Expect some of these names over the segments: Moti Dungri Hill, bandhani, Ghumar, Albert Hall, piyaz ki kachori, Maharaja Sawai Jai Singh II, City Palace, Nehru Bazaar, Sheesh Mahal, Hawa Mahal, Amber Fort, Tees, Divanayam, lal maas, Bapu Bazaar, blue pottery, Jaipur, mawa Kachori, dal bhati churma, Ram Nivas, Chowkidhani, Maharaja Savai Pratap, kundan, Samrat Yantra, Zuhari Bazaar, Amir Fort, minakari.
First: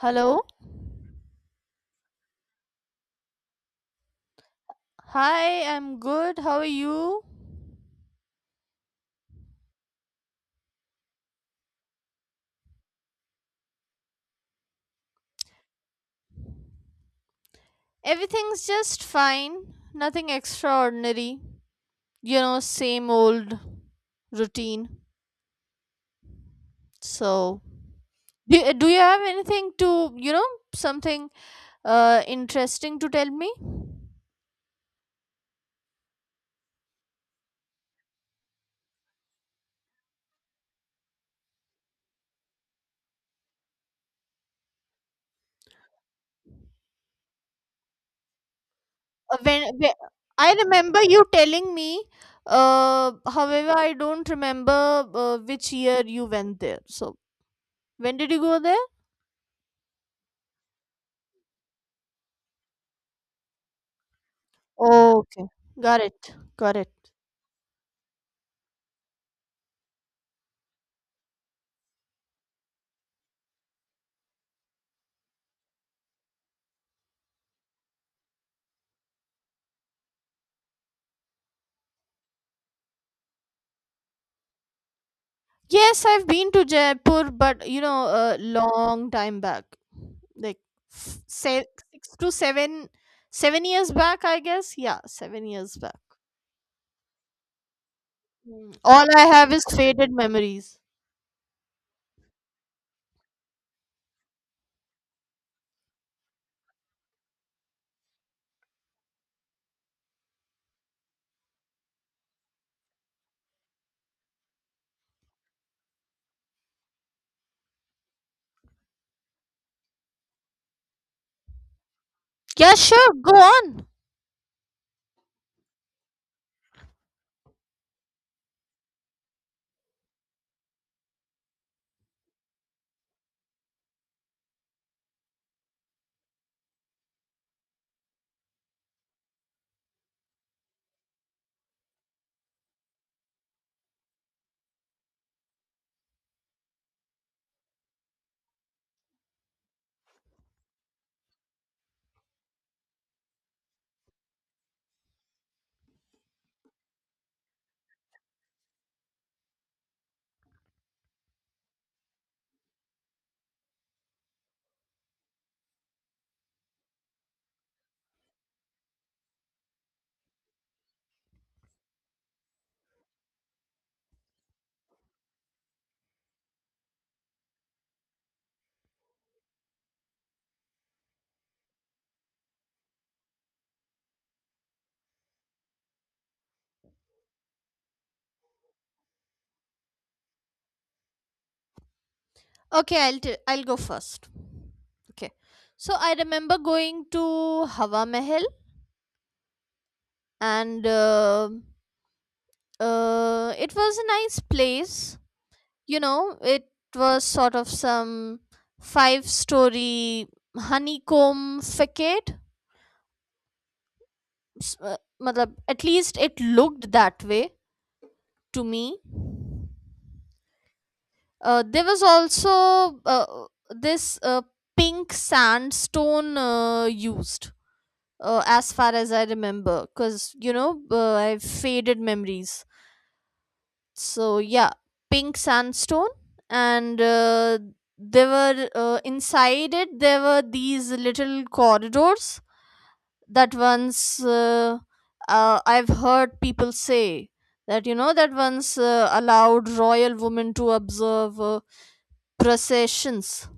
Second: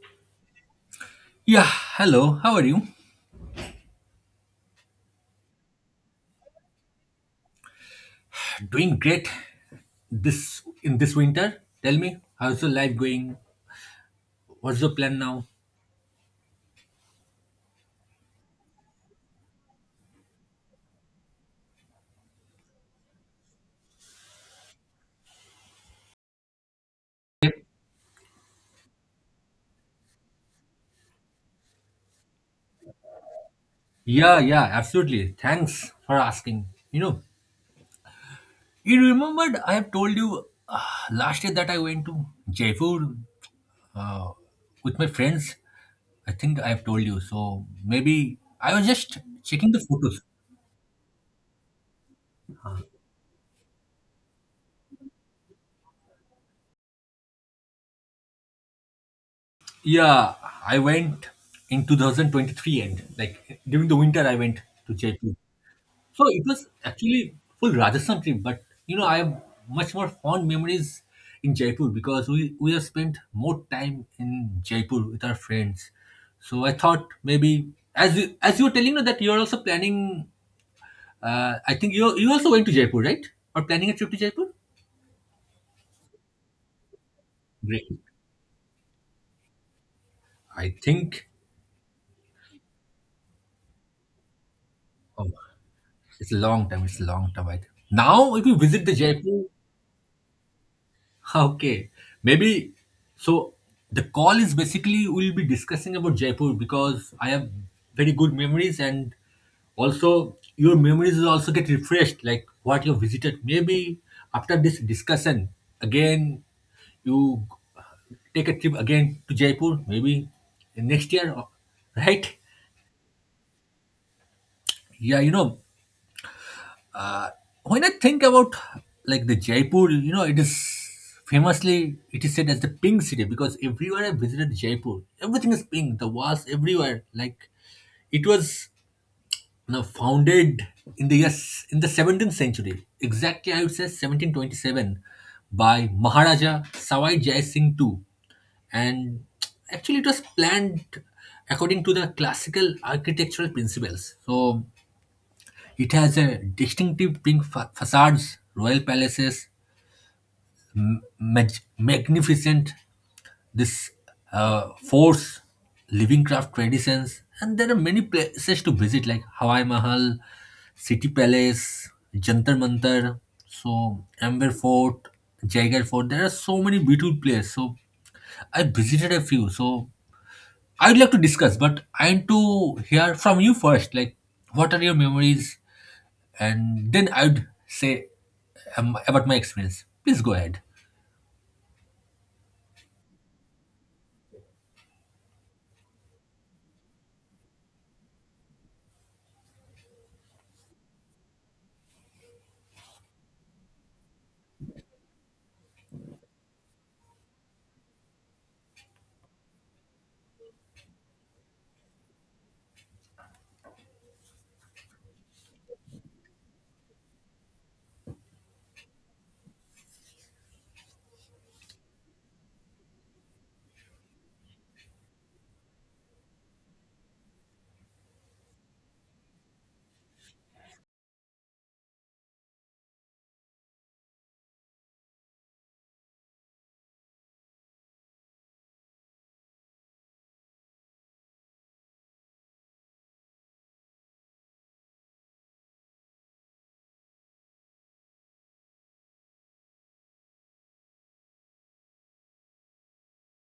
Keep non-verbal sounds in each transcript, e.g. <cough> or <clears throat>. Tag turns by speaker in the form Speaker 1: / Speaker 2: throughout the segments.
Speaker 1: Hello.
Speaker 2: Yeah, hello. How are you?
Speaker 1: Hi, I'm good. How are you?
Speaker 2: Doing great this winter. Tell me, how's your life going? What's your plan now?
Speaker 1: Everything's just fine. Nothing extraordinary. Same old routine. So, do you have anything to something interesting to tell me? Uh,
Speaker 2: Yeah, yeah, absolutely. Thanks for asking. You know, you remembered I have told you last year that I went to Jaipur with my friends. I think I have told you. So maybe I was just checking
Speaker 1: When,
Speaker 2: the
Speaker 1: when
Speaker 2: photos.
Speaker 1: I remember you telling me, however, I don't remember which year you went there. So, when did you go there?
Speaker 2: Yeah, I went in 2023, and like during the winter I went to Jaipur.
Speaker 1: Okay. Got
Speaker 2: So
Speaker 1: it.
Speaker 2: it was
Speaker 1: Got it.
Speaker 2: actually full Rajasthan trip, but you know I have much more fond memories in Jaipur because we have spent more time in Jaipur with our friends. So I thought maybe as you were telling me that you are also planning, I think you also went to Jaipur, right? Or planning a trip to Jaipur?
Speaker 1: Yes, I've been to Jaipur, but
Speaker 2: Great.
Speaker 1: a long time back, like
Speaker 2: I
Speaker 1: f-
Speaker 2: think,
Speaker 1: se- 6 to seven years back, I guess. Yeah,
Speaker 2: oh,
Speaker 1: 7 years back.
Speaker 2: it's a long time. It's a long time. I think. Now if you
Speaker 1: Mm.
Speaker 2: visit the
Speaker 1: All I
Speaker 2: Jaipur,
Speaker 1: have is faded memories.
Speaker 2: <laughs> okay, maybe so. The call is basically we'll be discussing about Jaipur because I have very good memories, and also your memories will also get refreshed, like what you visited. Maybe after this discussion, again you take a trip again to Jaipur, maybe next year, right?
Speaker 1: Yeah, sure, go on.
Speaker 2: Yeah, you know, Uh, when I think about like the Jaipur, it is famously it is said as the pink city because everywhere I visited Jaipur, everything is pink. The walls everywhere, like it was founded in the 17th century, exactly I would say 1727, by Maharaja Sawai Jai Singh II, and actually it was planned according to the classical architectural principles. So it has a distinctive pink facades, royal palaces, magnificent this forts, living craft traditions, and there are many places to visit like Hawaii Mahal, City Palace, Jantar Mantar, so Amber Fort, Jagar Fort. There are so many beautiful places. So I visited a few. So I'd like to discuss, but I want to hear from you first. Like, what are your memories? And then I would say about my experience. Please go ahead.
Speaker 1: Okay, I'll go first. Okay, so I remember going to Hawa Mahal and it was a nice place. It was sort of some 5-story honeycomb facade. Matlab, at least it looked that way to me. There was also this pink sandstone used, as far as I remember, because, I have faded memories. So yeah, pink sandstone. And they were inside it, there were these little corridors that once I've heard people say that, you know, that once allowed royal women to observe processions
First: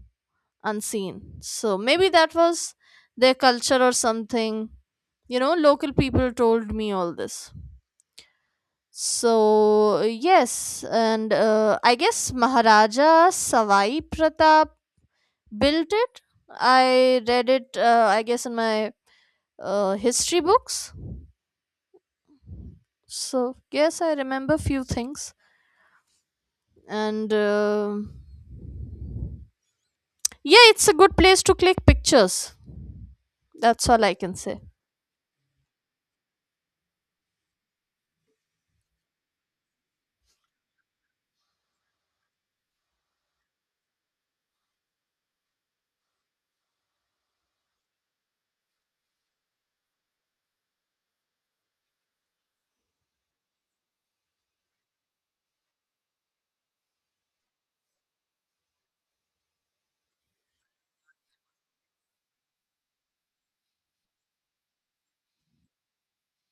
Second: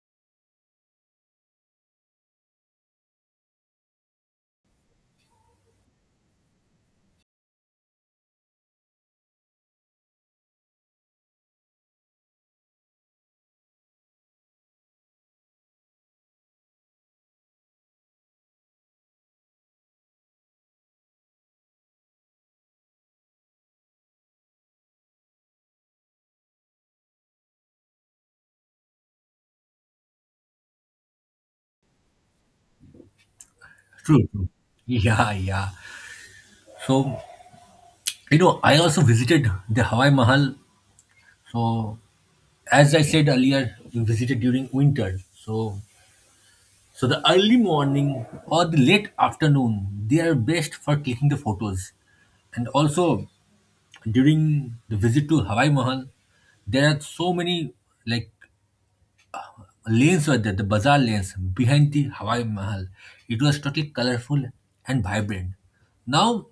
Speaker 1: unseen. So maybe that was their culture or something. You know, local people told me all this. So, yes. And I guess Maharaja Savai Pratap built it. I read it, I guess, in my history books. So, yes, I remember few things. And yeah, it's a good place to click pictures. That's all I
Speaker 2: True,
Speaker 1: can
Speaker 2: true.
Speaker 1: say.
Speaker 2: <laughs> Yeah, yeah. So, I also visited the Hawaii Mahal. So, as I said earlier, we visited during winter. So the early morning or the late afternoon, they are best for taking the photos. And also, during the visit to Hawaii Mahal, there are so many like lanes were there, the bazaar lanes behind the Hawaii Mahal. It was totally colorful and vibrant. Now,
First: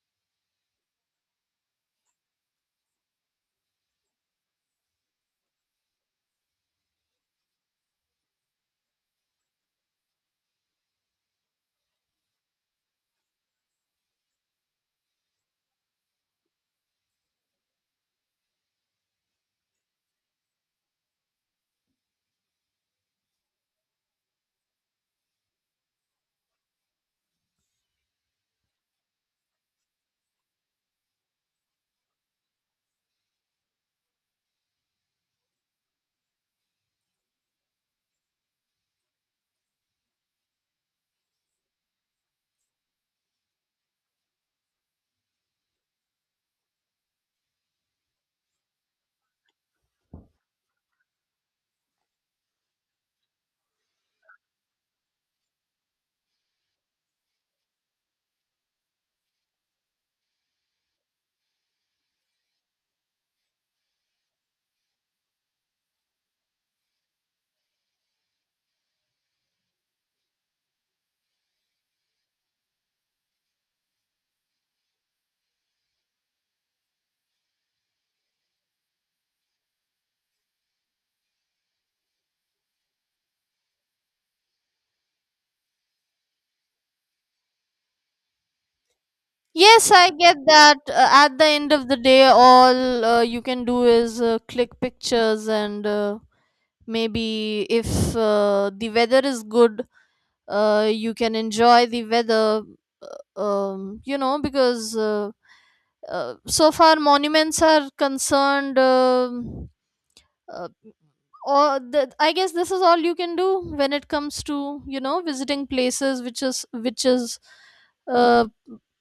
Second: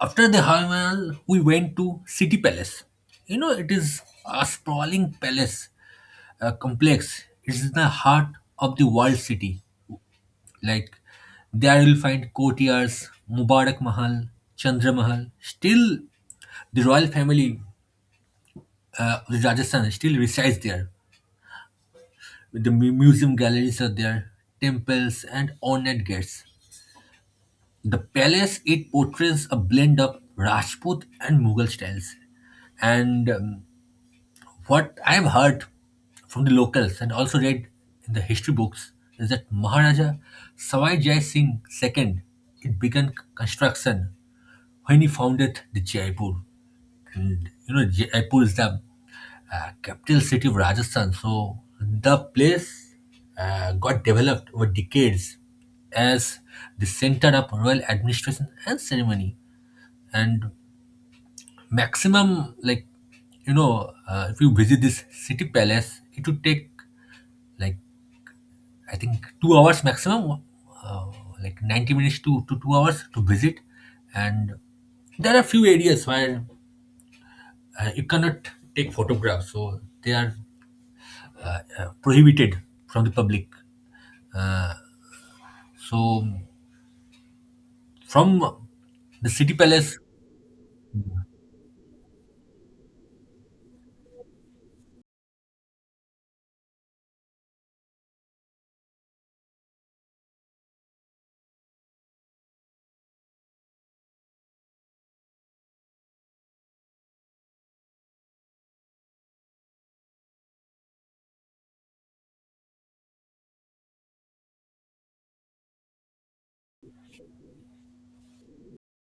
Speaker 2: after the Hawaii Mahal, we went to City Palace. You know, it is a sprawling palace complex. It's in the heart of the world city. Like there, you'll find courtiers, Mubarak Mahal, Chandra Mahal. Still, the royal family of Rajasthan still resides there. The museum galleries are there, temples, and ornate gates. The palace it portrays a blend of Rajput and Mughal styles. And what I have heard from the locals and also read in the history books is that Maharaja Sawai Jai Singh II it began construction when he founded the Jaipur. And you know Jaipur is the capital city of Rajasthan. So the place got developed over decades as the center of royal administration and ceremony. And maximum, like if you visit this city palace, it would take like I think 2 hours maximum, uh, like 90 minutes to 2 hours to visit. And there are few areas where you cannot take photographs, so they are prohibited from the public. So from the city
Speaker 1: Yes,
Speaker 2: palace.
Speaker 1: I get that. At the end of the day, all you can do is click pictures, and maybe if the weather is good, you can enjoy the weather, you know, because so far monuments are concerned, uh, or the, I guess this is all you can do when it comes to, you know, visiting places, which is uh,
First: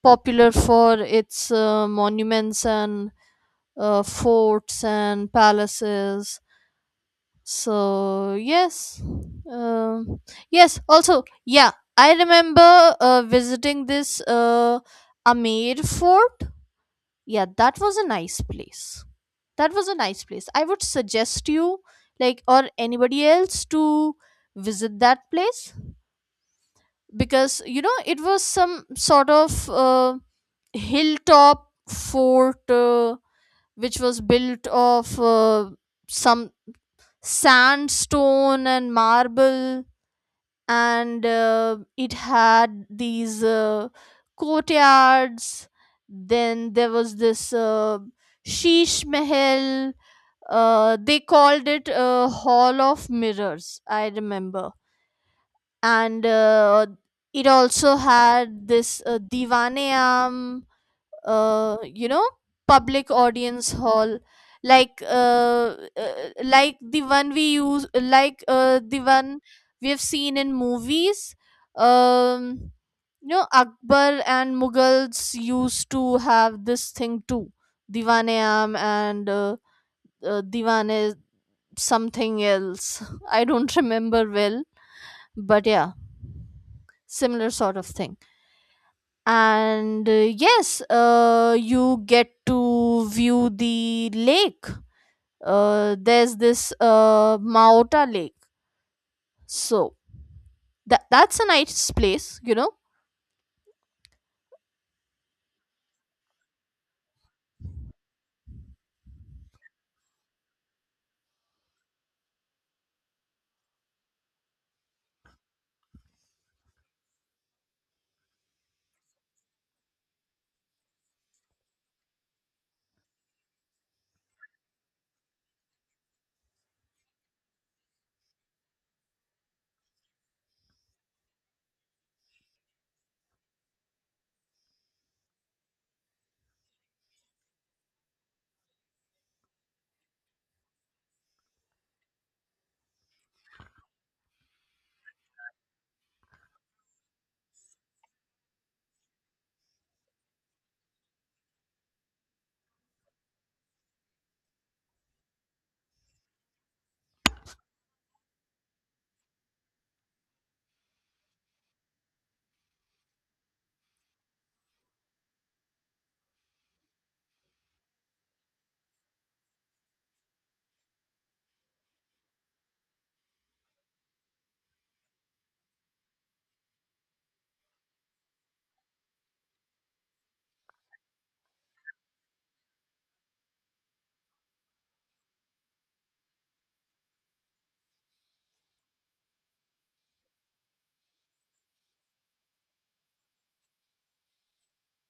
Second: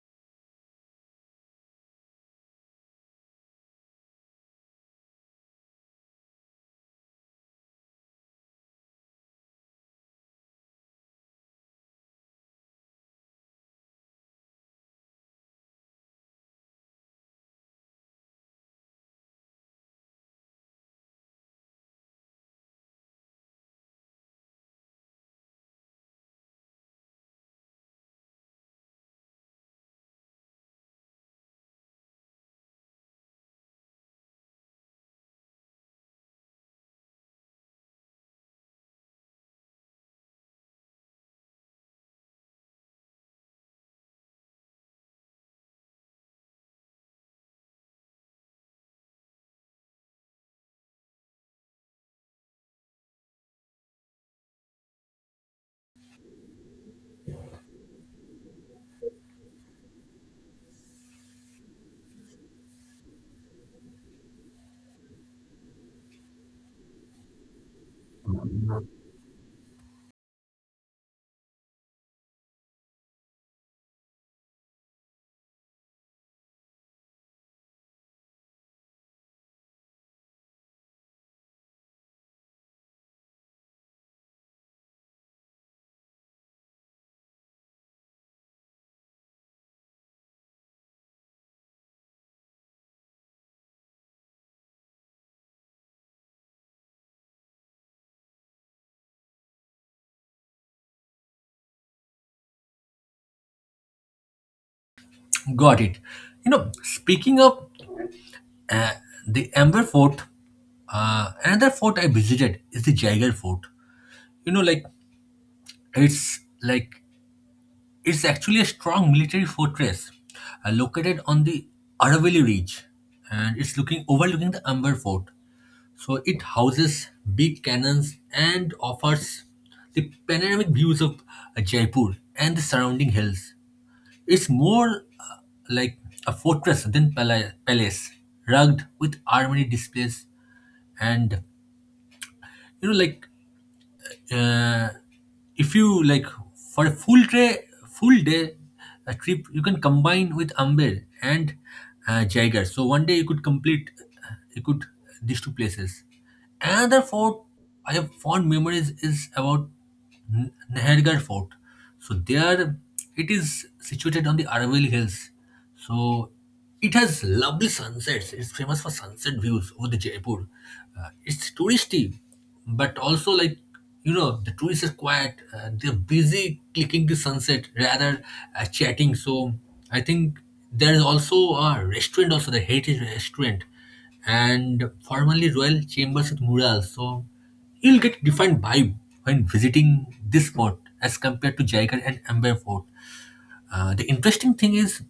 Speaker 1: popular for its monuments and forts and palaces. So yes. um yes, also, yeah, I remember visiting this Amir Fort. Yeah, that was a nice place that was a nice place I would suggest you, like, or anybody else, to visit that place, because, you know, it was some sort of hilltop fort, which was built of some sandstone and marble. And it had these courtyards. Then there was this Sheesh Mahal, they called it a hall of mirrors, I remember. And it also had this Divaneam, you know, public audience hall, like, like the one we use, like the one we have seen in movies. um you know, Akbar and Mughals used to have this thing too. Divanayam and Divane something else. <laughs> I don't remember well, but yeah, similar sort of thing. And yes, you get to view the lake. There's this Maota Lake. So that's a nice place, you know.
Speaker 2: Got it. You know, speaking of uh, the Amber Fort, another fort I visited is the Jaeger Fort. You know, like it's like it's actually a strong military fortress located on the Aravalli Ridge, and it's looking overlooking the Amber Fort. So it houses big cannons and offers the panoramic views of Jaipur and the surrounding hills. It's more like a fortress than palace, rugged with armory displays, and like uh, if you like for a full day a trip, you can combine with Amber and Jaeger. So one day you could you could these two places. Another fort I have fond memories is about. Nahargarh Fort. So there it is situated on the Aravalli Hills. So it has lovely sunsets. It's famous for sunset views over the Jaipur. It's touristy, but also like the tourists are quiet. They're busy clicking the sunset rather chatting. So I think there is also a restaurant, also the heritage restaurant, and formerly Royal Chambers with murals. So you'll get different vibe when visiting this spot as compared to Jaigarh and Amber Fort. The interesting thing is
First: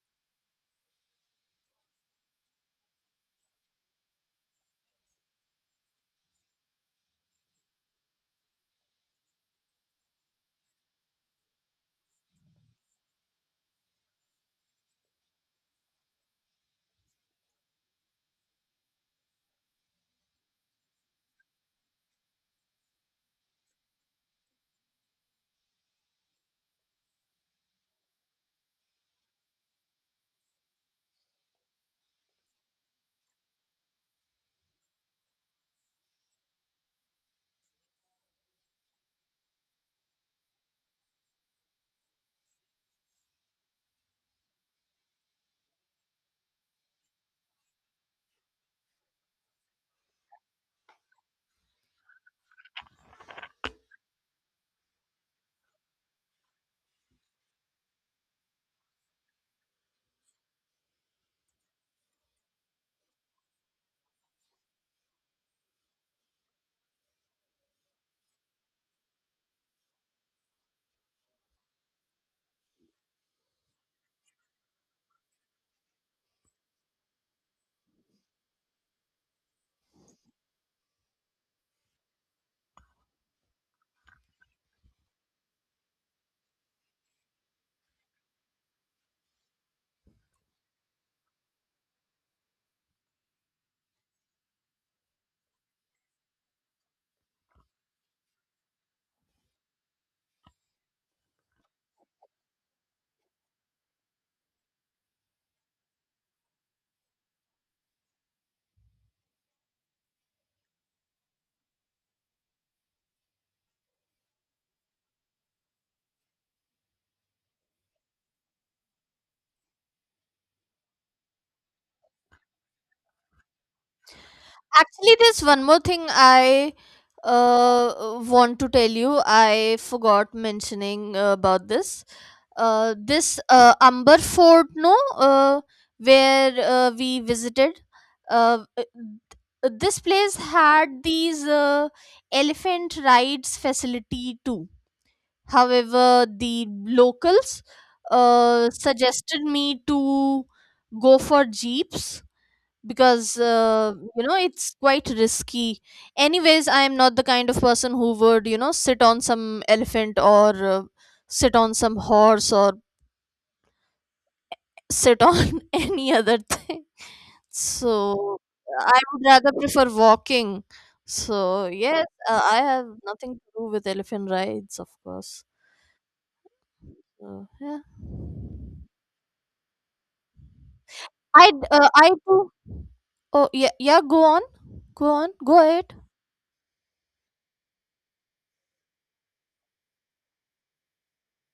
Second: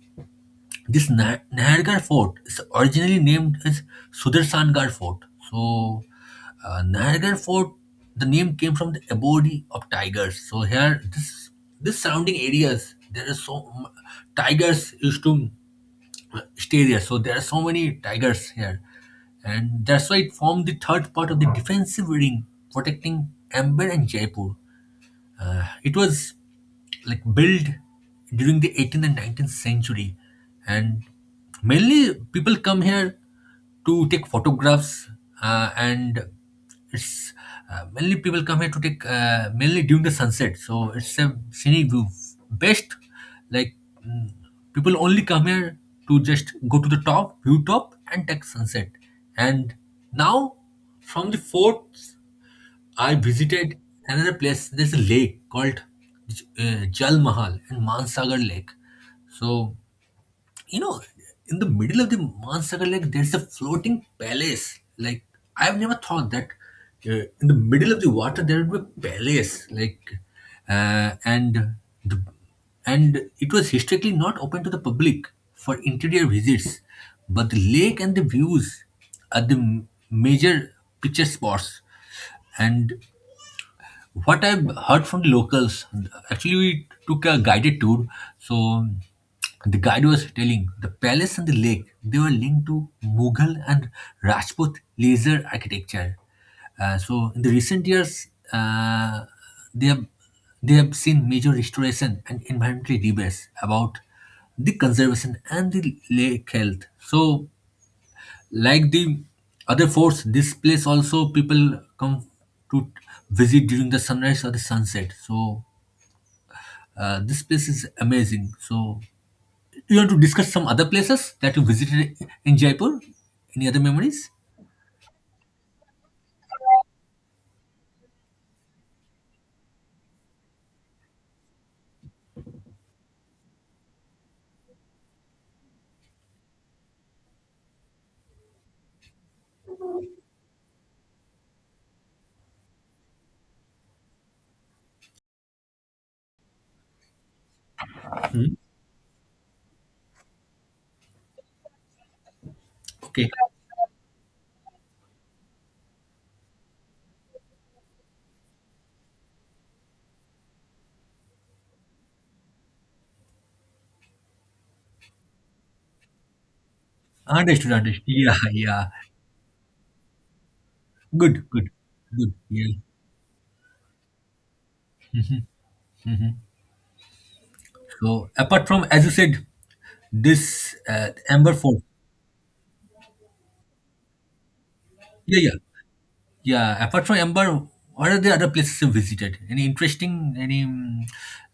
Speaker 2: this Nahargarh Fort is originally named as Sudarsangarh Fort. So Nahargarh Fort, the name came from the abode of tigers. So here, this surrounding areas, there is tigers used to state area. So there are so many tigers here, and that's why it formed the third part of the defensive ring protecting Amber and Jaipur. It was like built during the 18th and 19th century, and mainly people come here to take photographs, and it's mainly people come here to take mainly during the sunset. So it's a scenic view. Best like mm, people only come here to just go to the top, view top, and take sunset. And now from the fort I visited another place. There's a lake called Jal Mahal and Mansagar Lake. So, you know, in the middle of the Mansagar Lake, there's a floating palace. Like, I've never thought that in the middle of the water there would be a palace. Like, uh, and the, and it was historically not open to the public for interior visits. But the lake and the views are the major picture spots, and what I've heard from the locals, actually, we took a guided tour. So the guide was telling the palace and the lake they were linked to Mughal and Rajput laser architecture. So in the recent years, uh, they have they have seen major restoration and environmental debates about the conservation and the lake health. So like the other forts, this place also people come to visit during the sunrise or the sunset. So this place is amazing. So you want to discuss some other places that you visited in Jaipur? Any other memories?
Speaker 1: Actually, there's one more thing I want to tell you. I forgot mentioning about this Amber Fort, no, where we visited. Uh, uh, this place had these elephant rides facility too. However, the locals suggested me to go for jeeps,
Speaker 2: Okay,
Speaker 1: because, you know, it's quite risky. Anyways, I am not the kind of person who would, you know, sit on some elephant, or sit on some horse, or sit on <laughs> any other thing.
Speaker 2: understood, understood. <laughs> Yeah,
Speaker 1: So
Speaker 2: yeah.
Speaker 1: I would rather prefer walking.
Speaker 2: Good,
Speaker 1: So
Speaker 2: good,
Speaker 1: yes,
Speaker 2: good.
Speaker 1: I
Speaker 2: Yeah.
Speaker 1: have nothing to do with elephant rides, of course. So yeah,
Speaker 2: So apart from, as you said, this
Speaker 1: I
Speaker 2: Amber Fort.
Speaker 1: uh, I do. Oh yeah, yeah. Go on, go on,
Speaker 2: Yeah, yeah.
Speaker 1: go ahead.
Speaker 2: Yeah, apart from Amber, what are the other places you visited? Any interesting, any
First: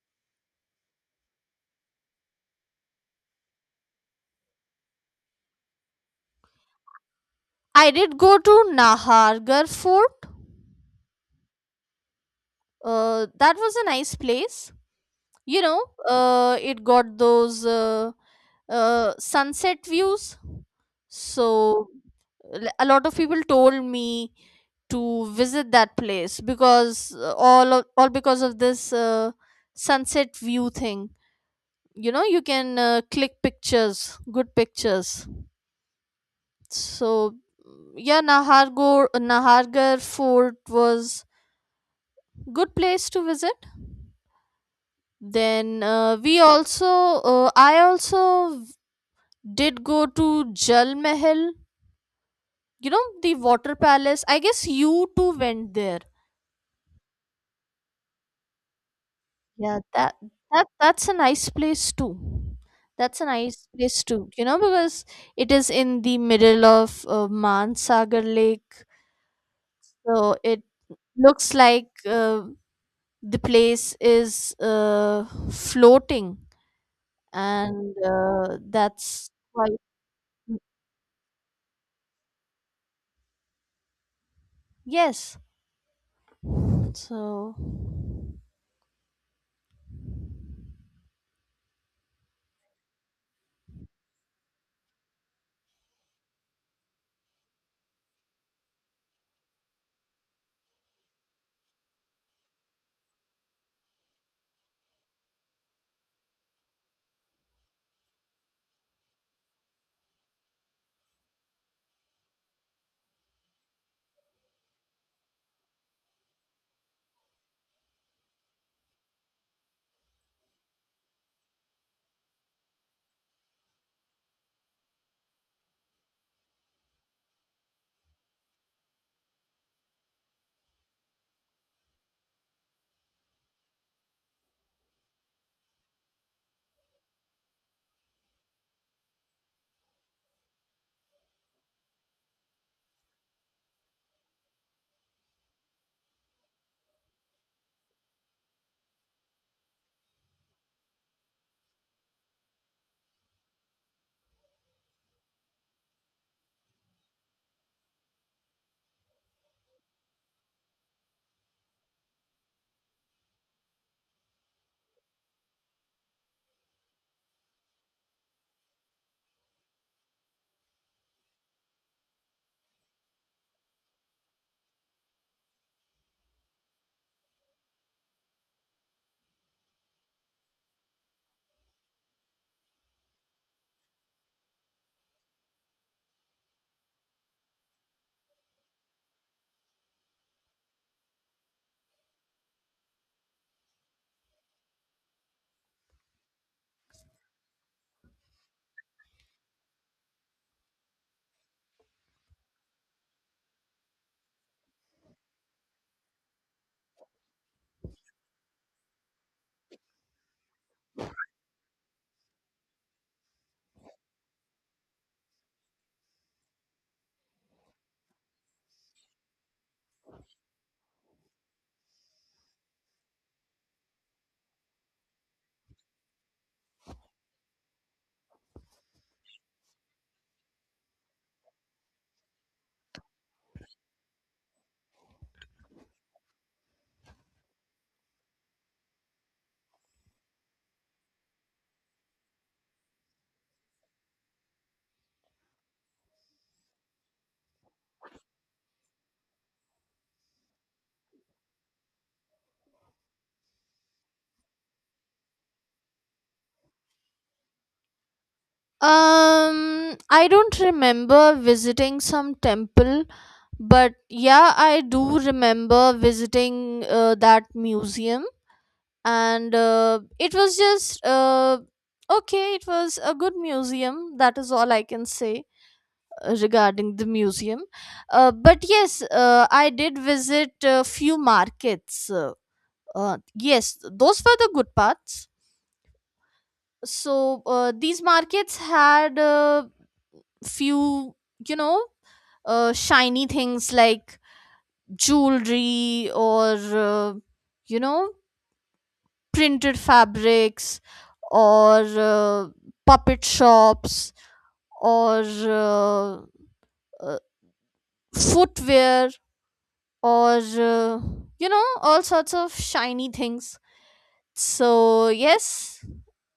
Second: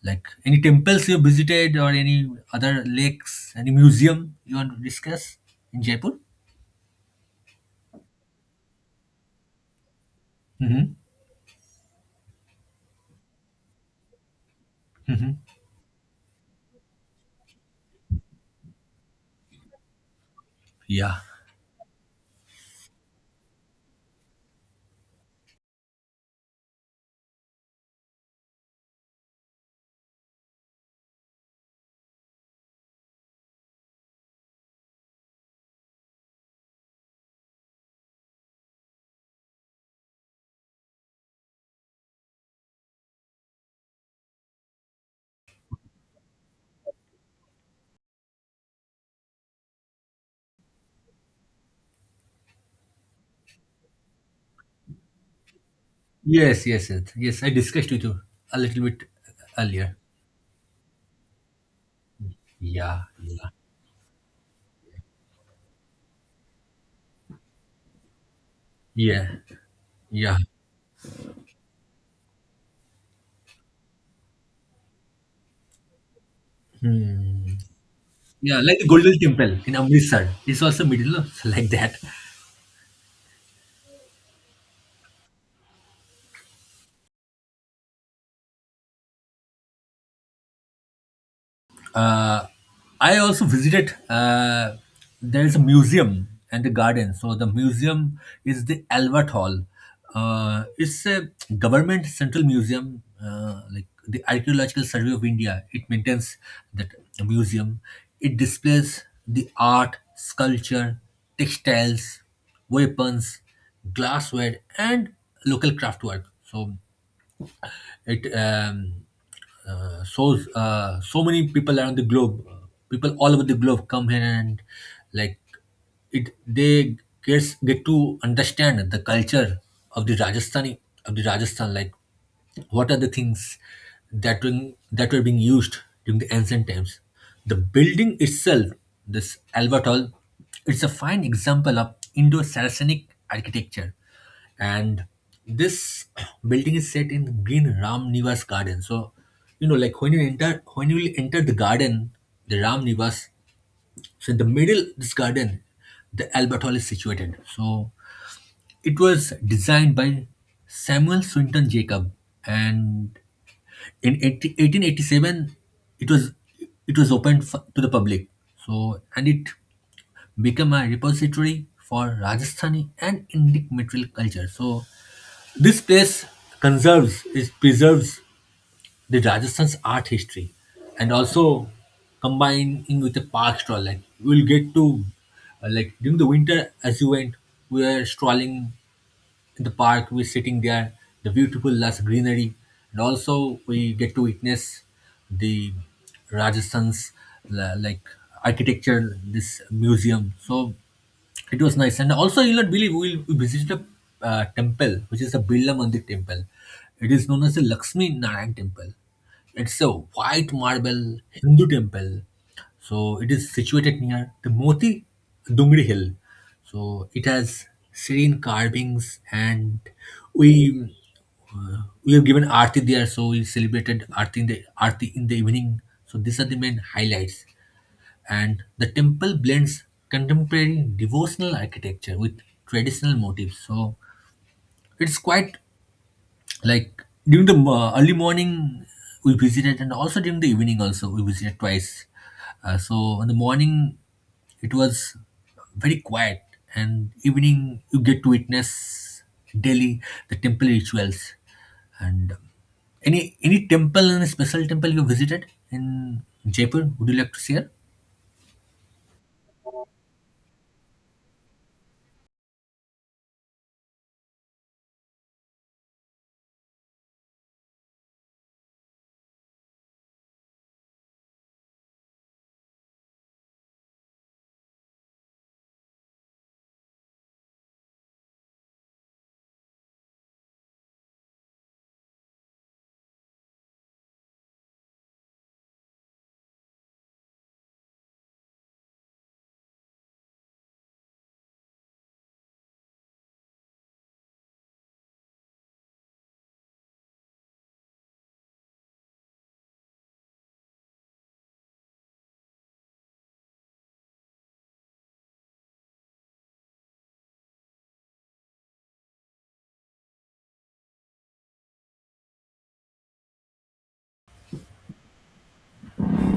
Speaker 2: like any temples you visited, or any other lakes, any museum you want to discuss in Jaipur?
Speaker 1: I did go to Nahargarh Fort.
Speaker 2: Mm-hmm.
Speaker 1: That was a nice place.
Speaker 2: Mm-hmm.
Speaker 1: You know, it got those sunset views.
Speaker 2: Yeah.
Speaker 1: So, a lot of people told me to visit that place, because all of, all, because of this sunset view thing. You know, you can click pictures, good pictures. So yeah, nahargor Nahargarh Fort was good place to visit. Then we also I also did go to Jal Mahal. You know, the water palace. I guess you too went there.
Speaker 2: Yes, yes, yes, yes. I discussed with you a little bit
Speaker 1: Yeah,
Speaker 2: earlier.
Speaker 1: that's a nice place too.
Speaker 2: Yeah, yeah,
Speaker 1: You know, because it is in the middle of Mansagar Lake,
Speaker 2: yeah,
Speaker 1: so
Speaker 2: yeah,
Speaker 1: it looks like the place is floating, and
Speaker 2: yeah. Like the Golden
Speaker 1: that's
Speaker 2: Temple in
Speaker 1: quite...
Speaker 2: Amritsar, it's also middle, <laughs> like that.
Speaker 1: yes. So.
Speaker 2: uh, I also visited. There is a museum and a garden. So the museum is the Albert Hall. It's a government central museum, like the Archaeological Survey of India. It maintains that museum. It displays the art, sculpture, textiles, weapons, glassware, and local craftwork. So it shows so many people around the globe. People all over the globe come here and like it. They get to understand the culture of the Rajasthan. Like what are the things that were being used during the ancient times. The building itself, this Albert Hall, it's a fine example of Indo-Saracenic architecture, and this <clears throat> building is set in green Ram Nivas garden. So, like when you will enter the garden, the Ram Nivas, so in the middle of this garden, the Albert Hall is situated. So, it was designed by Samuel Swinton Jacob, and in 80 1887, it was it was opened to the public. So, and it became a repository for Rajasthani and Indic material culture. So, this place conserves it preserves the Rajasthan's art history, and also combining with the park stroll. Like we'll get to like during the winter as you went, we were strolling in the park, we're sitting there, the beautiful lush greenery, and also we get to witness the Rajasthan's like architecture, this museum. So it was nice. And also you'll not believe we visited a temple which is a Birla Mandir temple. It is known as the Lakshmi Narayan temple. It's a white marble Hindu temple, so it is situated near the Moti Dungri Hill. So it has serene carvings, and we we have given Aarti there. So we celebrated Aarti in the evening. So these are the main highlights. And the temple blends contemporary devotional architecture with traditional motifs. So it's quite like during the early morning we visited, and also during the evening also we visited twice. So in the morning it was very quiet, and evening you get to witness daily the temple rituals. And any temple, any special temple you visited in jaipur, would you like to share?
Speaker 1: I don't remember visiting some temple, but yeah, I do remember visiting that museum, and it was just okay. It was a good museum. That is all I can say regarding the museum. But yes, I did visit a few markets. Yes, those were the good parts. So, these markets had few, you know, shiny things, like jewelry, or you know, printed fabrics, or puppet shops, or uh, footwear, or you know, all sorts of shiny things. So yes,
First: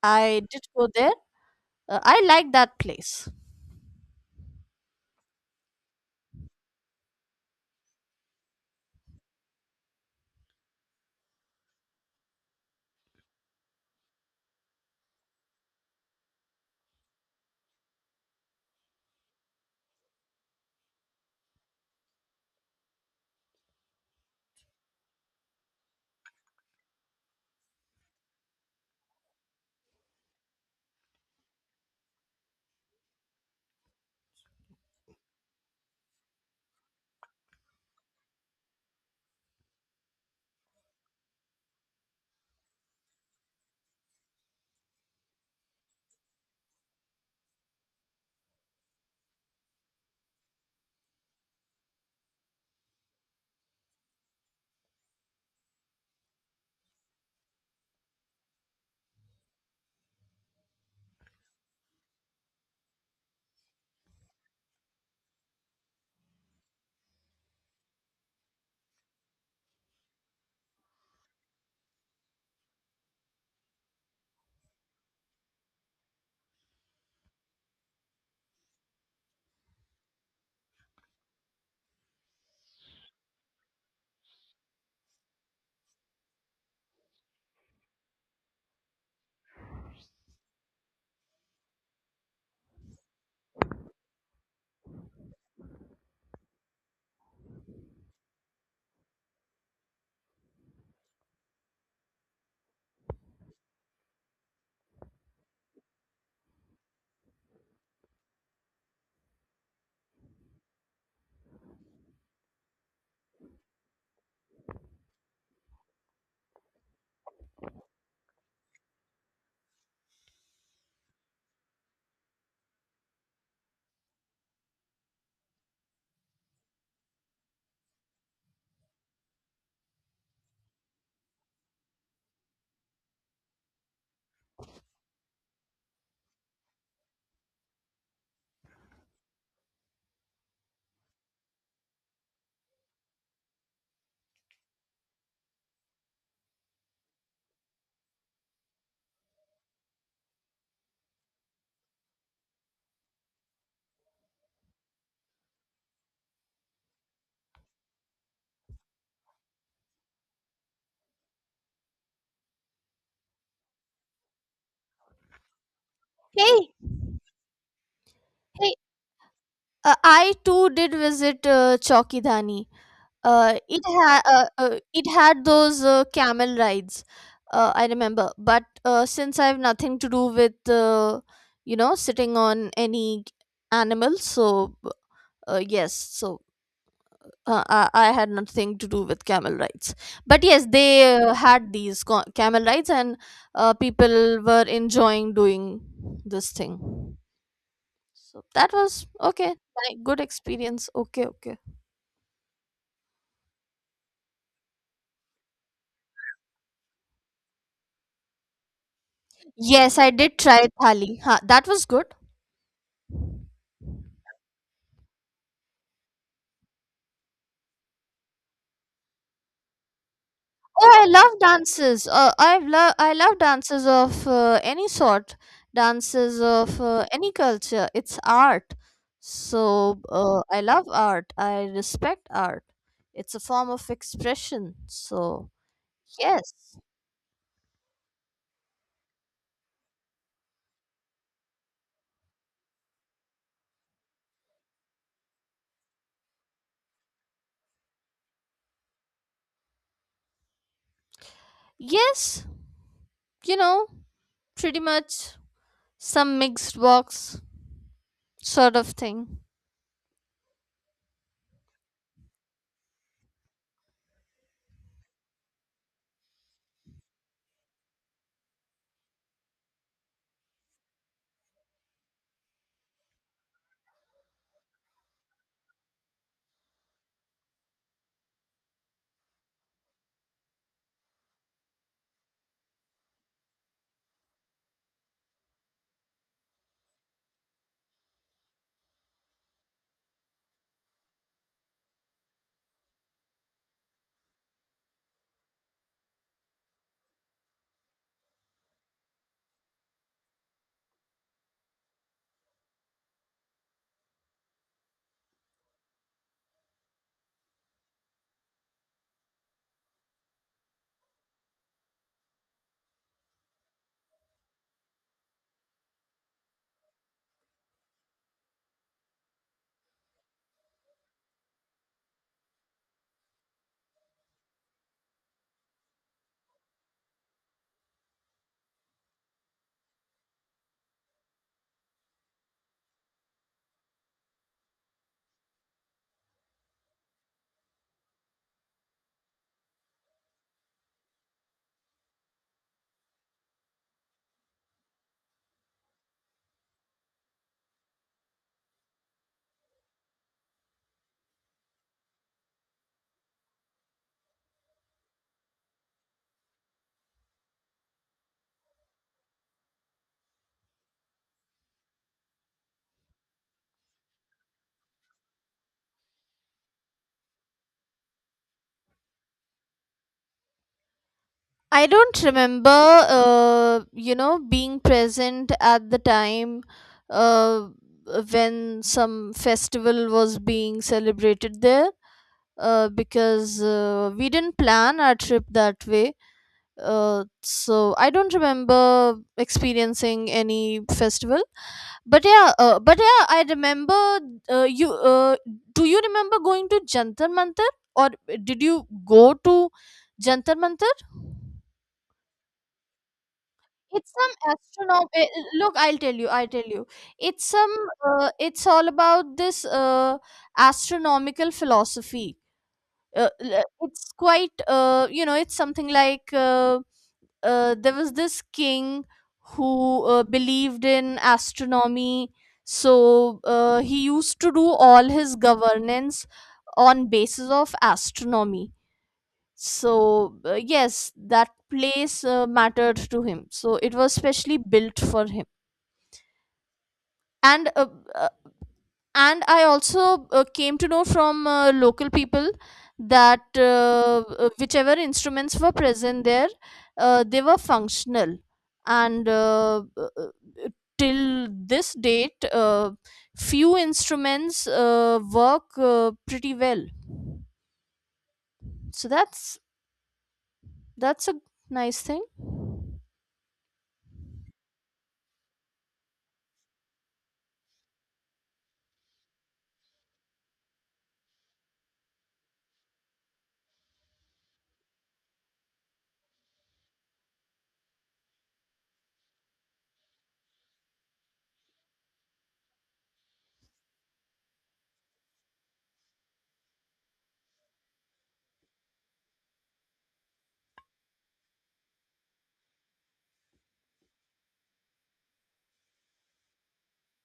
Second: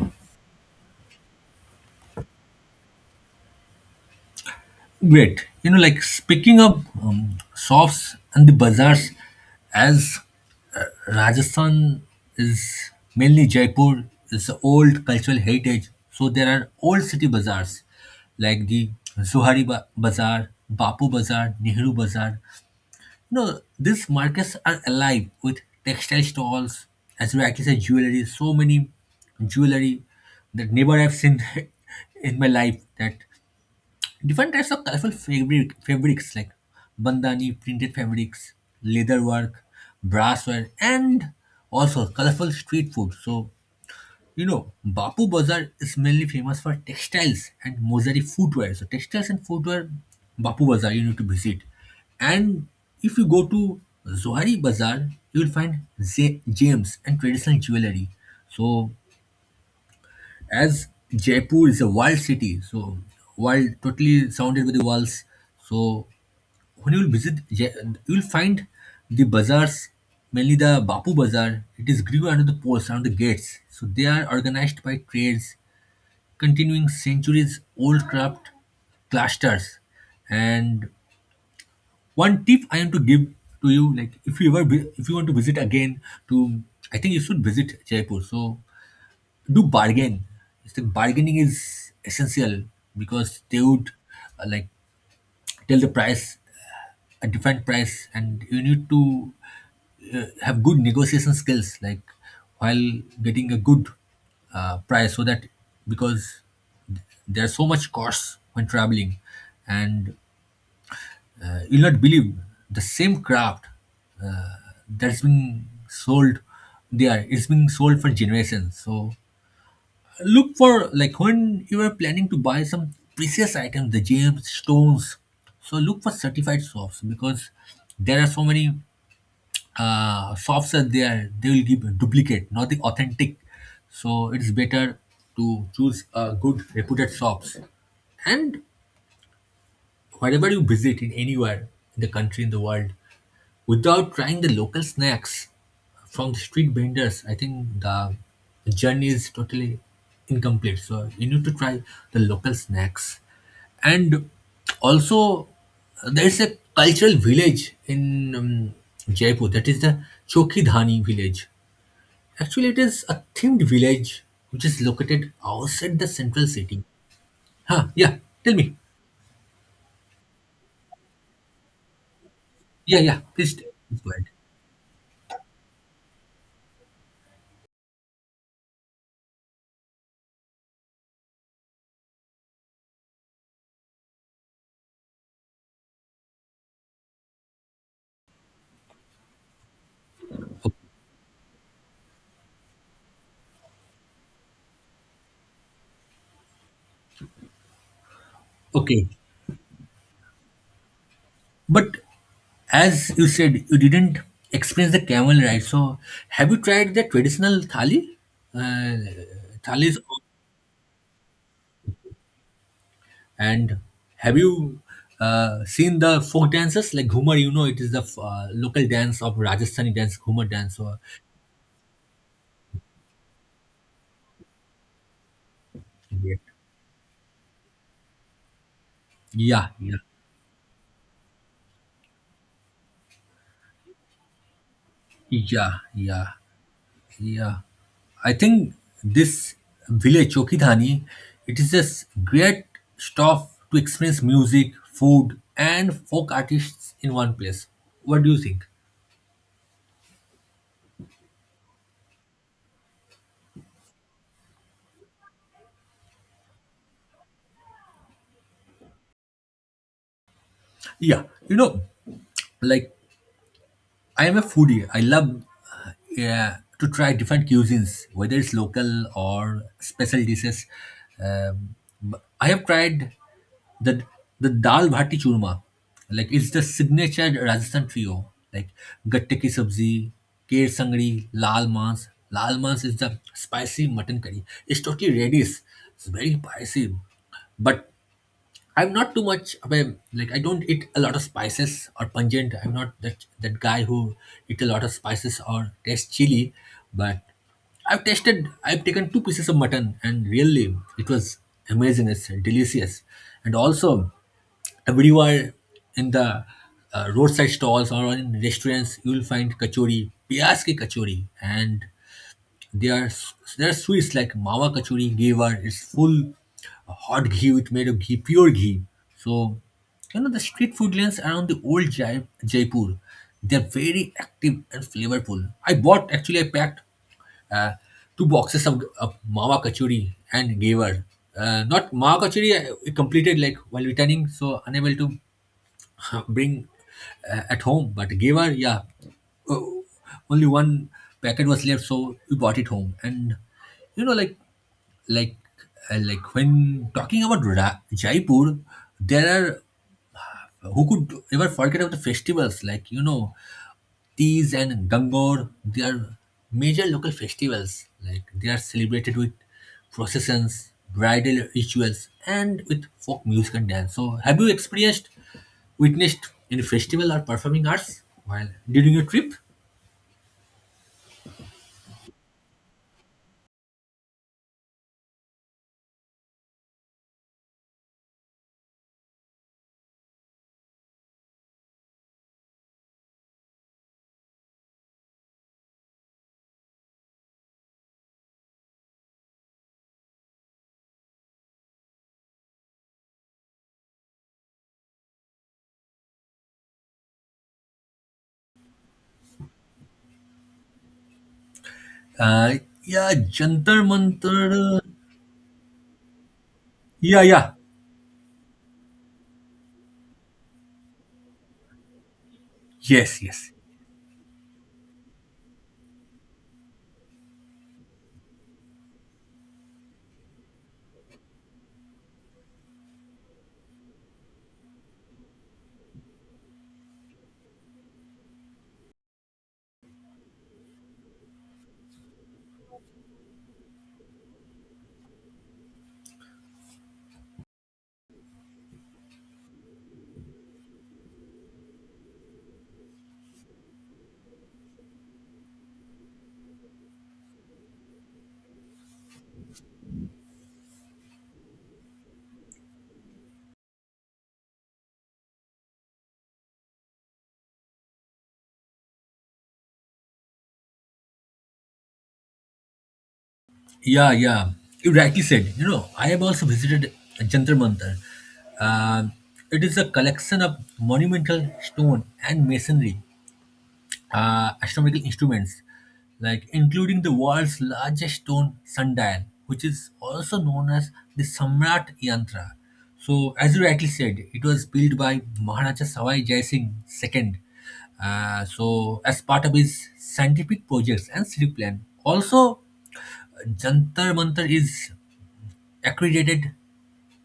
Speaker 1: I did go there. I like that place.
Speaker 2: Great. You know, like speaking of shops and the bazaars, as Rajasthan is mainly Jaipur, it's an old cultural heritage. So there are old city bazaars like the Bazaar, Bapu Bazaar, Nehru Bazaar. You know, these markets are alive with textile stalls, as well as jewelry, so many jewelry that never I've seen <laughs> in my life, that different types of colorful fabrics like bandhani, printed fabrics, leather work, brassware, and also colorful street food. So you know, Bapu Bazaar is mainly famous for textiles and mosaic footwear. So textiles and footwear, Bapu Bazaar you need to visit. And if you go to Zohari Bazaar, you will find gems and traditional jewelry. So as Jaipur is a wild city, so wild, totally surrounded by the walls. So when you will visit, you will find the bazaars, mainly the Bapu Bazaar. It is grew under the posts, under the gates. So they are organized by trades, continuing centuries old craft clusters. And one tip I am to give to you, like if you want to visit again, to, I think you should visit Jaipur. So do bargain. I think bargaining is essential because they would like tell the price, a different price, and you need to have good negotiation skills, like while getting a good price, so that, because there's so much cost when traveling, and you'll not believe the same craft uh, that's been sold there. It's been sold for generations, so look for, like when you are planning to buy some precious items, the gems stones, so look for certified shops, because there are so many shops are there, they will give a duplicate, not the authentic. So it's better to choose good reputed shops. And wherever you visit, in anywhere in the country, in the world, without trying the local snacks from the street vendors, I think the journey is totally incomplete. So you need to try the local snacks. And also, there's a cultural village in Jaipur, that is the Chokidhani village. Actually, it is a themed village which is located outside the central
Speaker 1: Hey.
Speaker 2: city. Huh, yeah, tell
Speaker 1: Hey,
Speaker 2: me.
Speaker 1: I too did visit Chowkidhani.
Speaker 2: Yeah, yeah, please,
Speaker 1: It
Speaker 2: please go
Speaker 1: had
Speaker 2: ahead.
Speaker 1: it had those camel rides, I remember, but since I have nothing to do with, you know, sitting on any animal, so yes. So I had nothing to do with camel rides, but yes, they had these camel rides, and people were enjoying doing this thing. So that was
Speaker 2: Okay,
Speaker 1: okay. Good experience. Okay, okay.
Speaker 2: but as you said, you didn't experience the camel ride. So, have you tried the traditional thali? Uh,
Speaker 1: Yes,
Speaker 2: Thalis,
Speaker 1: I did try thali, ha, that was good.
Speaker 2: and have you seen the folk dances like Ghumar? You know, it is the local dance of Rajasthani dance, Ghumar dance.
Speaker 1: Oh,
Speaker 2: Or,
Speaker 1: I love dances. I love dances of any sort, dances of any culture. It's art.
Speaker 2: yeah, yeah,
Speaker 1: So I love art. I respect art. It's a form of expression. So,
Speaker 2: yeah, yeah.
Speaker 1: yes.
Speaker 2: Yeah, I think this village Chokidhani, it is just great stuff to experience music, food, and folk artists in one place. What do you think?
Speaker 1: Yes, you know, pretty much some mixed box sort of thing.
Speaker 2: Yeah, you know, like I am a foodie. I love yeah, to try different cuisines, whether it's local or special dishes. Um, I have tried the dal bhati churma, like it's the signature Rajasthan trio, like gatte ki sabzi, kher sangri, lal maas. Lal maas is the spicy mutton curry. It's totally reddish. It's very spicy, but I'm not too much of a, like I don't eat a lot of spices or pungent. I'm not that guy who eat a lot of spices or taste chili, but I've taken two pieces of mutton, and really it was amazing. It's delicious. And also everywhere in the roadside stalls or in restaurants you will find kachori, piyaz ki kachori, and their, their sweets like mawa Kachori gave her its full hot ghee with made of ghee, pure ghee. So, you know, the street food lanes around the old Jaipur, they're very active and flavorful. I bought, actually, I packed uh, two boxes of mawa Kachori and gave. Not mawa Kachori, I, we completed like while returning, so unable to <laughs> bring at home. But gave her. Yeah, uh, only one packet was left, so we bought it home. And you know, like like when talking about Jaipur, there are, who could ever forget of the festivals like you know Tees and Gangor, they are major local festivals. Like they are celebrated with processions, bridal rituals, and with folk music and dance. So, have you experienced, witnessed any festival or performing arts while during your trip?
Speaker 1: I don't remember, you know, being present at the time uh, when some festival was being celebrated there, because we didn't plan our trip that way. So I don't remember experiencing any festival. But yeah, I remember you. Do you remember going to Jantar Mantar, or did you go to Jantar Mantar?
Speaker 2: Uh, yeah, Jantar
Speaker 1: It's some
Speaker 2: Mantar.
Speaker 1: astronom, look, I'll tell you.
Speaker 2: Yeah,
Speaker 1: It's
Speaker 2: yeah,
Speaker 1: some, it's all about this astronomical philosophy.
Speaker 2: yes, yes.
Speaker 1: It's quite, you know, it's something like, there was this king who believed in astronomy. So he used to do all his governance on basis of astronomy. So yes, that place mattered to him, so it was specially built for him. And uh, and I also came to know from local people that, whichever instruments were present there, they were functional. And till this date, few instruments work pretty well. So that's a nice thing.
Speaker 2: Yeah, yeah. You rightly said. You know, I have also visited Jantar Mantar. Um, it is a collection of monumental stone and masonry astronomical instruments, like including the world's largest stone sundial, which is also known as the Samrat Yantra. So, as you rightly said, it was built by Maharaja Sawai Jai Singh II. So, as part of his scientific projects and city plan, also Jantar Mantar is accredited,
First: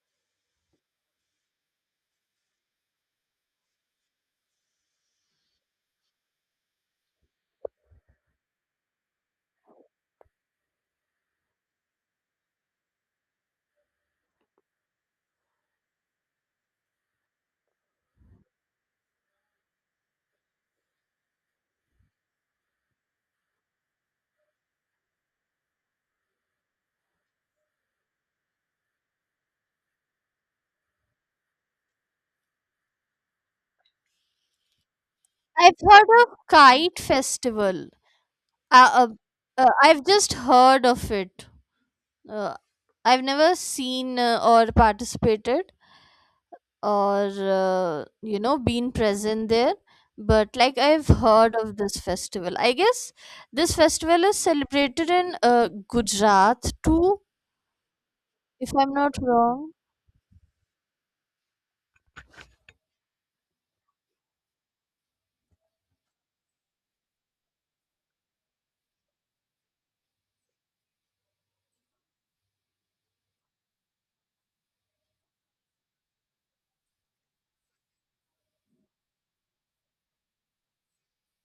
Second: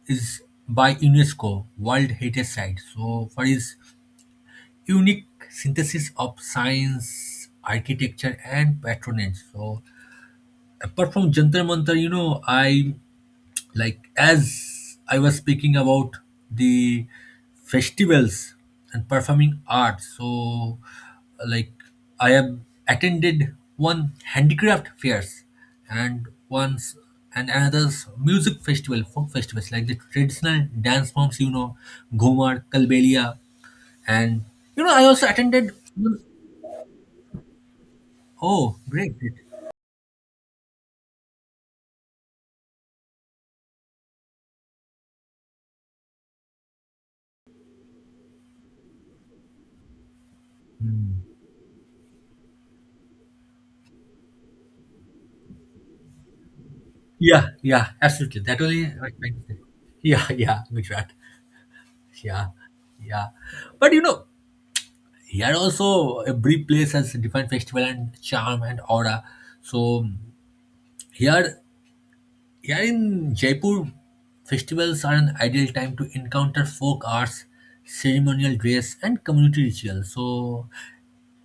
Speaker 2: is by UNESCO World Heritage Site. So, for his unique synthesis of science, architecture, and patronage. So apart from Jantar Mantar, you know, I, like as I was speaking about the festivals and performing arts, so like I have attended one handicraft fairs, and once and another's music festival, folk festivals like the traditional dance forms, you know, ghumar kalbelia, and you know I also attended.
Speaker 1: I've heard of kite festival.
Speaker 2: Oh
Speaker 1: Uh, uh,
Speaker 2: great.
Speaker 1: I've just heard of it. Uh, I've never seen, or participated, or you know, been present there, but like, I've heard of this festival. I guess this festival is celebrated in Gujarat too,
Speaker 2: Yeah, yeah, absolutely, that
Speaker 1: if
Speaker 2: only
Speaker 1: I'm
Speaker 2: I was
Speaker 1: not
Speaker 2: trying to say.
Speaker 1: wrong.
Speaker 2: <laughs> Yeah, yeah, gujarat. Yeah, yeah. But you know, here also every place has a different festival and charm and aura. So here, here in Jaipur, festivals are an ideal time to encounter folk arts, ceremonial dress, and community rituals. So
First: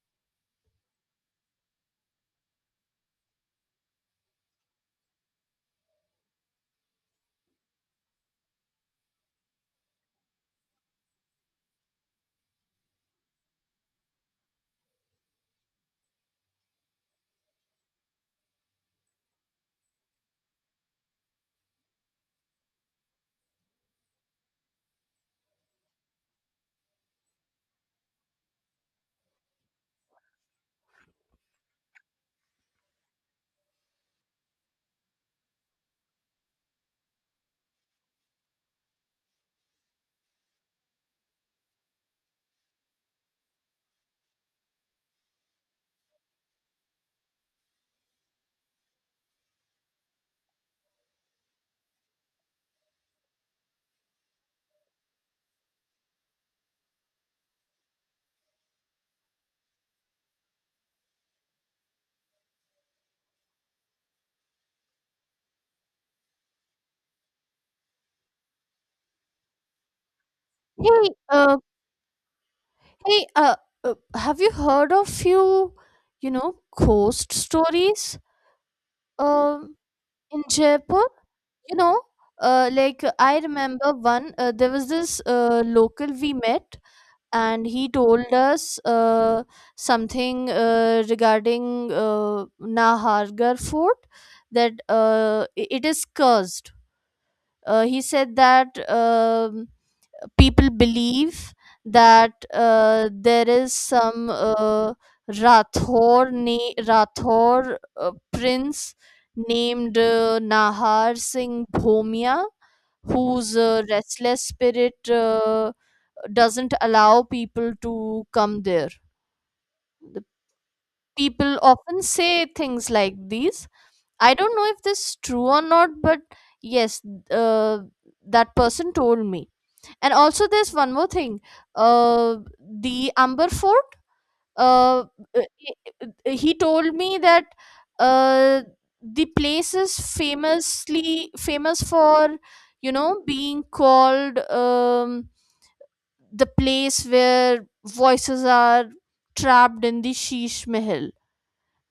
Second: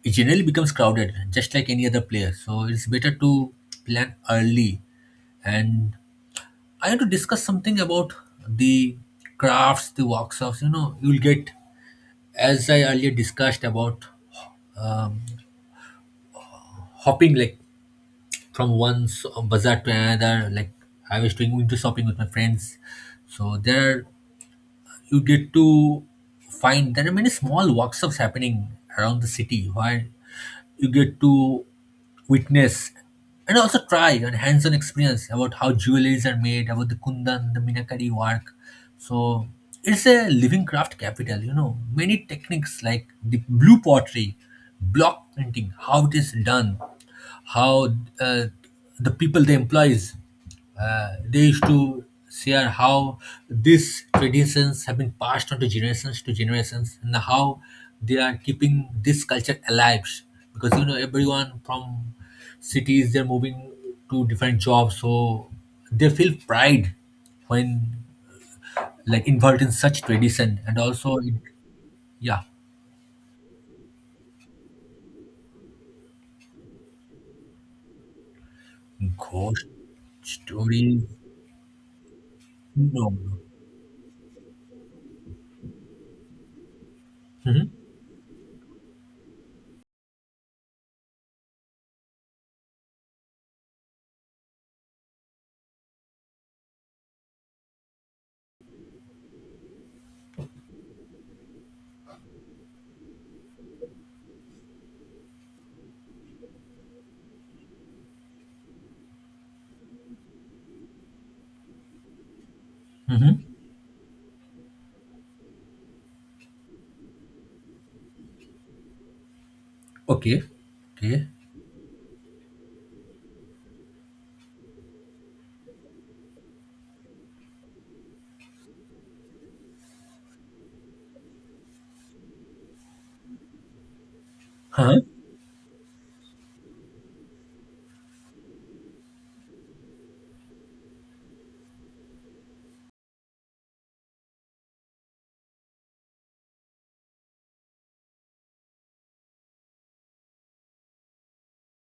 Speaker 2: it generally becomes crowded, just like any other place. So it's better to plan early. And I want to discuss something about the crafts, the workshops. You know, you'll get, as I earlier discussed about um, hopping like from one bazaar to another, like I was doing window shopping with my friends. So there you get to find there are many small workshops happening around the city where you get to witness and also try and hands-on experience about how jewelries are made, about the kundan, the minakari work. So it's a living craft capital, you know. Many techniques like the blue pottery, block printing, how it is done, how uh, the people they employ is. They used to share how these traditions have been passed on to generations to generations, and how they are keeping this culture alive, because you know everyone from cities they're moving to different jobs, so they feel pride when like involved in such tradition, and
Speaker 1: Hey,
Speaker 2: also it, yeah.
Speaker 1: hey, have you heard of few, you know, ghost stories?
Speaker 2: Ghost
Speaker 1: Um, in
Speaker 2: stories?
Speaker 1: Jaipur, you know, like
Speaker 2: No. Mm-hmm.
Speaker 1: I remember one. There was this local we met, and he told us something regarding Nahargarh Fort, that it is cursed. He said that. People believe that there is some Rathor prince, named Nahar Singh Bhomia,
Speaker 2: Mm-hmm.
Speaker 1: whose restless spirit doesn't allow people to come there. The
Speaker 2: Okay. Okay.
Speaker 1: people often say things like these. I don't know if this is true or not, but yes, uh, that person told me. And also there's one more thing. uh the Amber Fort,
Speaker 2: Huh.
Speaker 1: uh uh, he uh, he told me that uh the place is famously famous for, you know, being called the place where voices are trapped in the Sheesh Mahal,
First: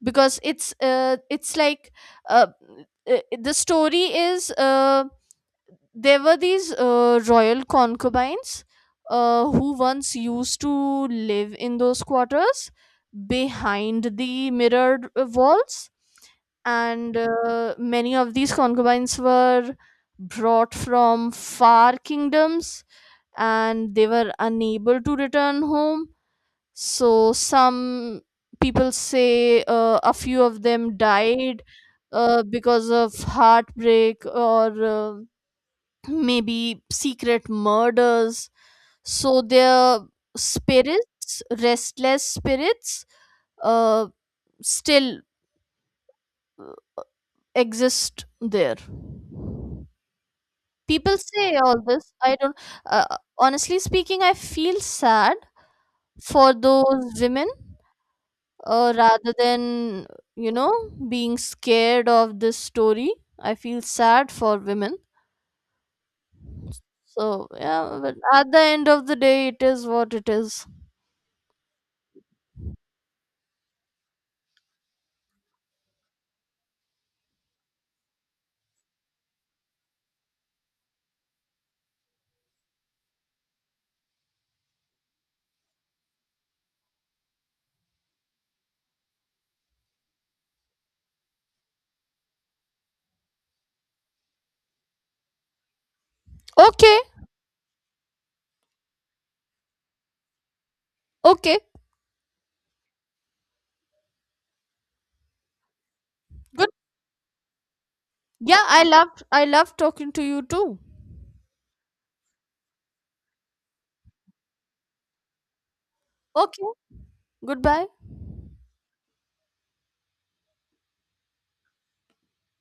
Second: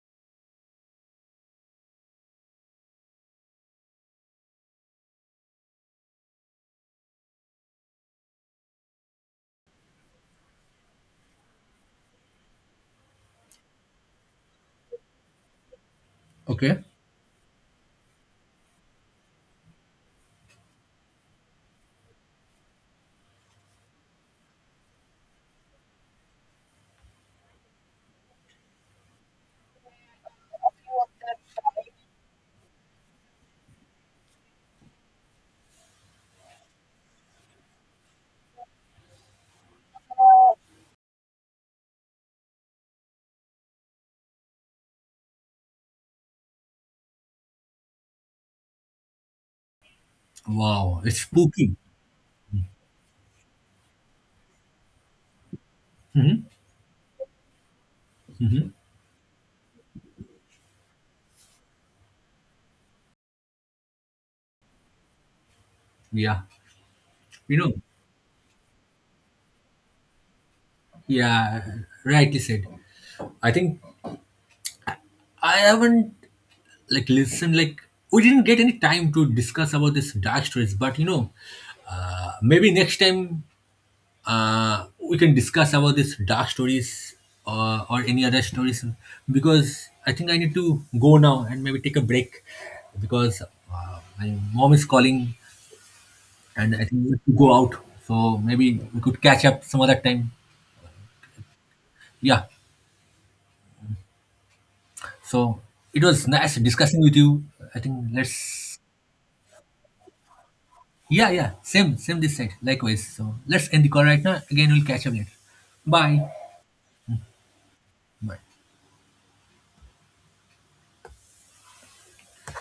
Speaker 1: because it's like, uh the story is, there were these royal concubines who once used to live in those quarters behind the mirrored walls,
Speaker 2: Okay.
Speaker 1: and many of these concubines were brought from far kingdoms, and they were unable to return home. So some people say a few of them died, because of heartbreak, or maybe secret murders. So their spirits, restless spirits, uh, still exist there.
Speaker 2: Wow,
Speaker 1: People
Speaker 2: it's
Speaker 1: say
Speaker 2: spooky.
Speaker 1: all this. I don't. Uh, Honestly speaking, I feel sad
Speaker 2: Mhm.
Speaker 1: for those women,
Speaker 2: Hmm.
Speaker 1: rather than, you know, being scared of this story. I feel sad for women.
Speaker 2: Yeah,
Speaker 1: So
Speaker 2: you know,
Speaker 1: yeah, but at the end of the day, it is what it is.
Speaker 2: yeah, right. You said. I think I haven't like listened. Like we didn't get any time to discuss about this dark stories, but you know, maybe next time we can discuss about this dark stories or any other stories, because I think I need to go now and maybe take a break because my mom is calling, and I
Speaker 1: Okay,
Speaker 2: think we have to go out. So maybe we could catch up some other time.
Speaker 1: okay.
Speaker 2: Yeah. So it was nice
Speaker 1: Good.
Speaker 2: discussing with you. I think
Speaker 1: Yeah,
Speaker 2: let's,
Speaker 1: I loved talking to you too.
Speaker 2: yeah, yeah, same, same this side. Likewise. So let's end the call right now. Again, we'll catch up later. Bye.
Speaker 1: Okay. Goodbye.
Speaker 2: Bye.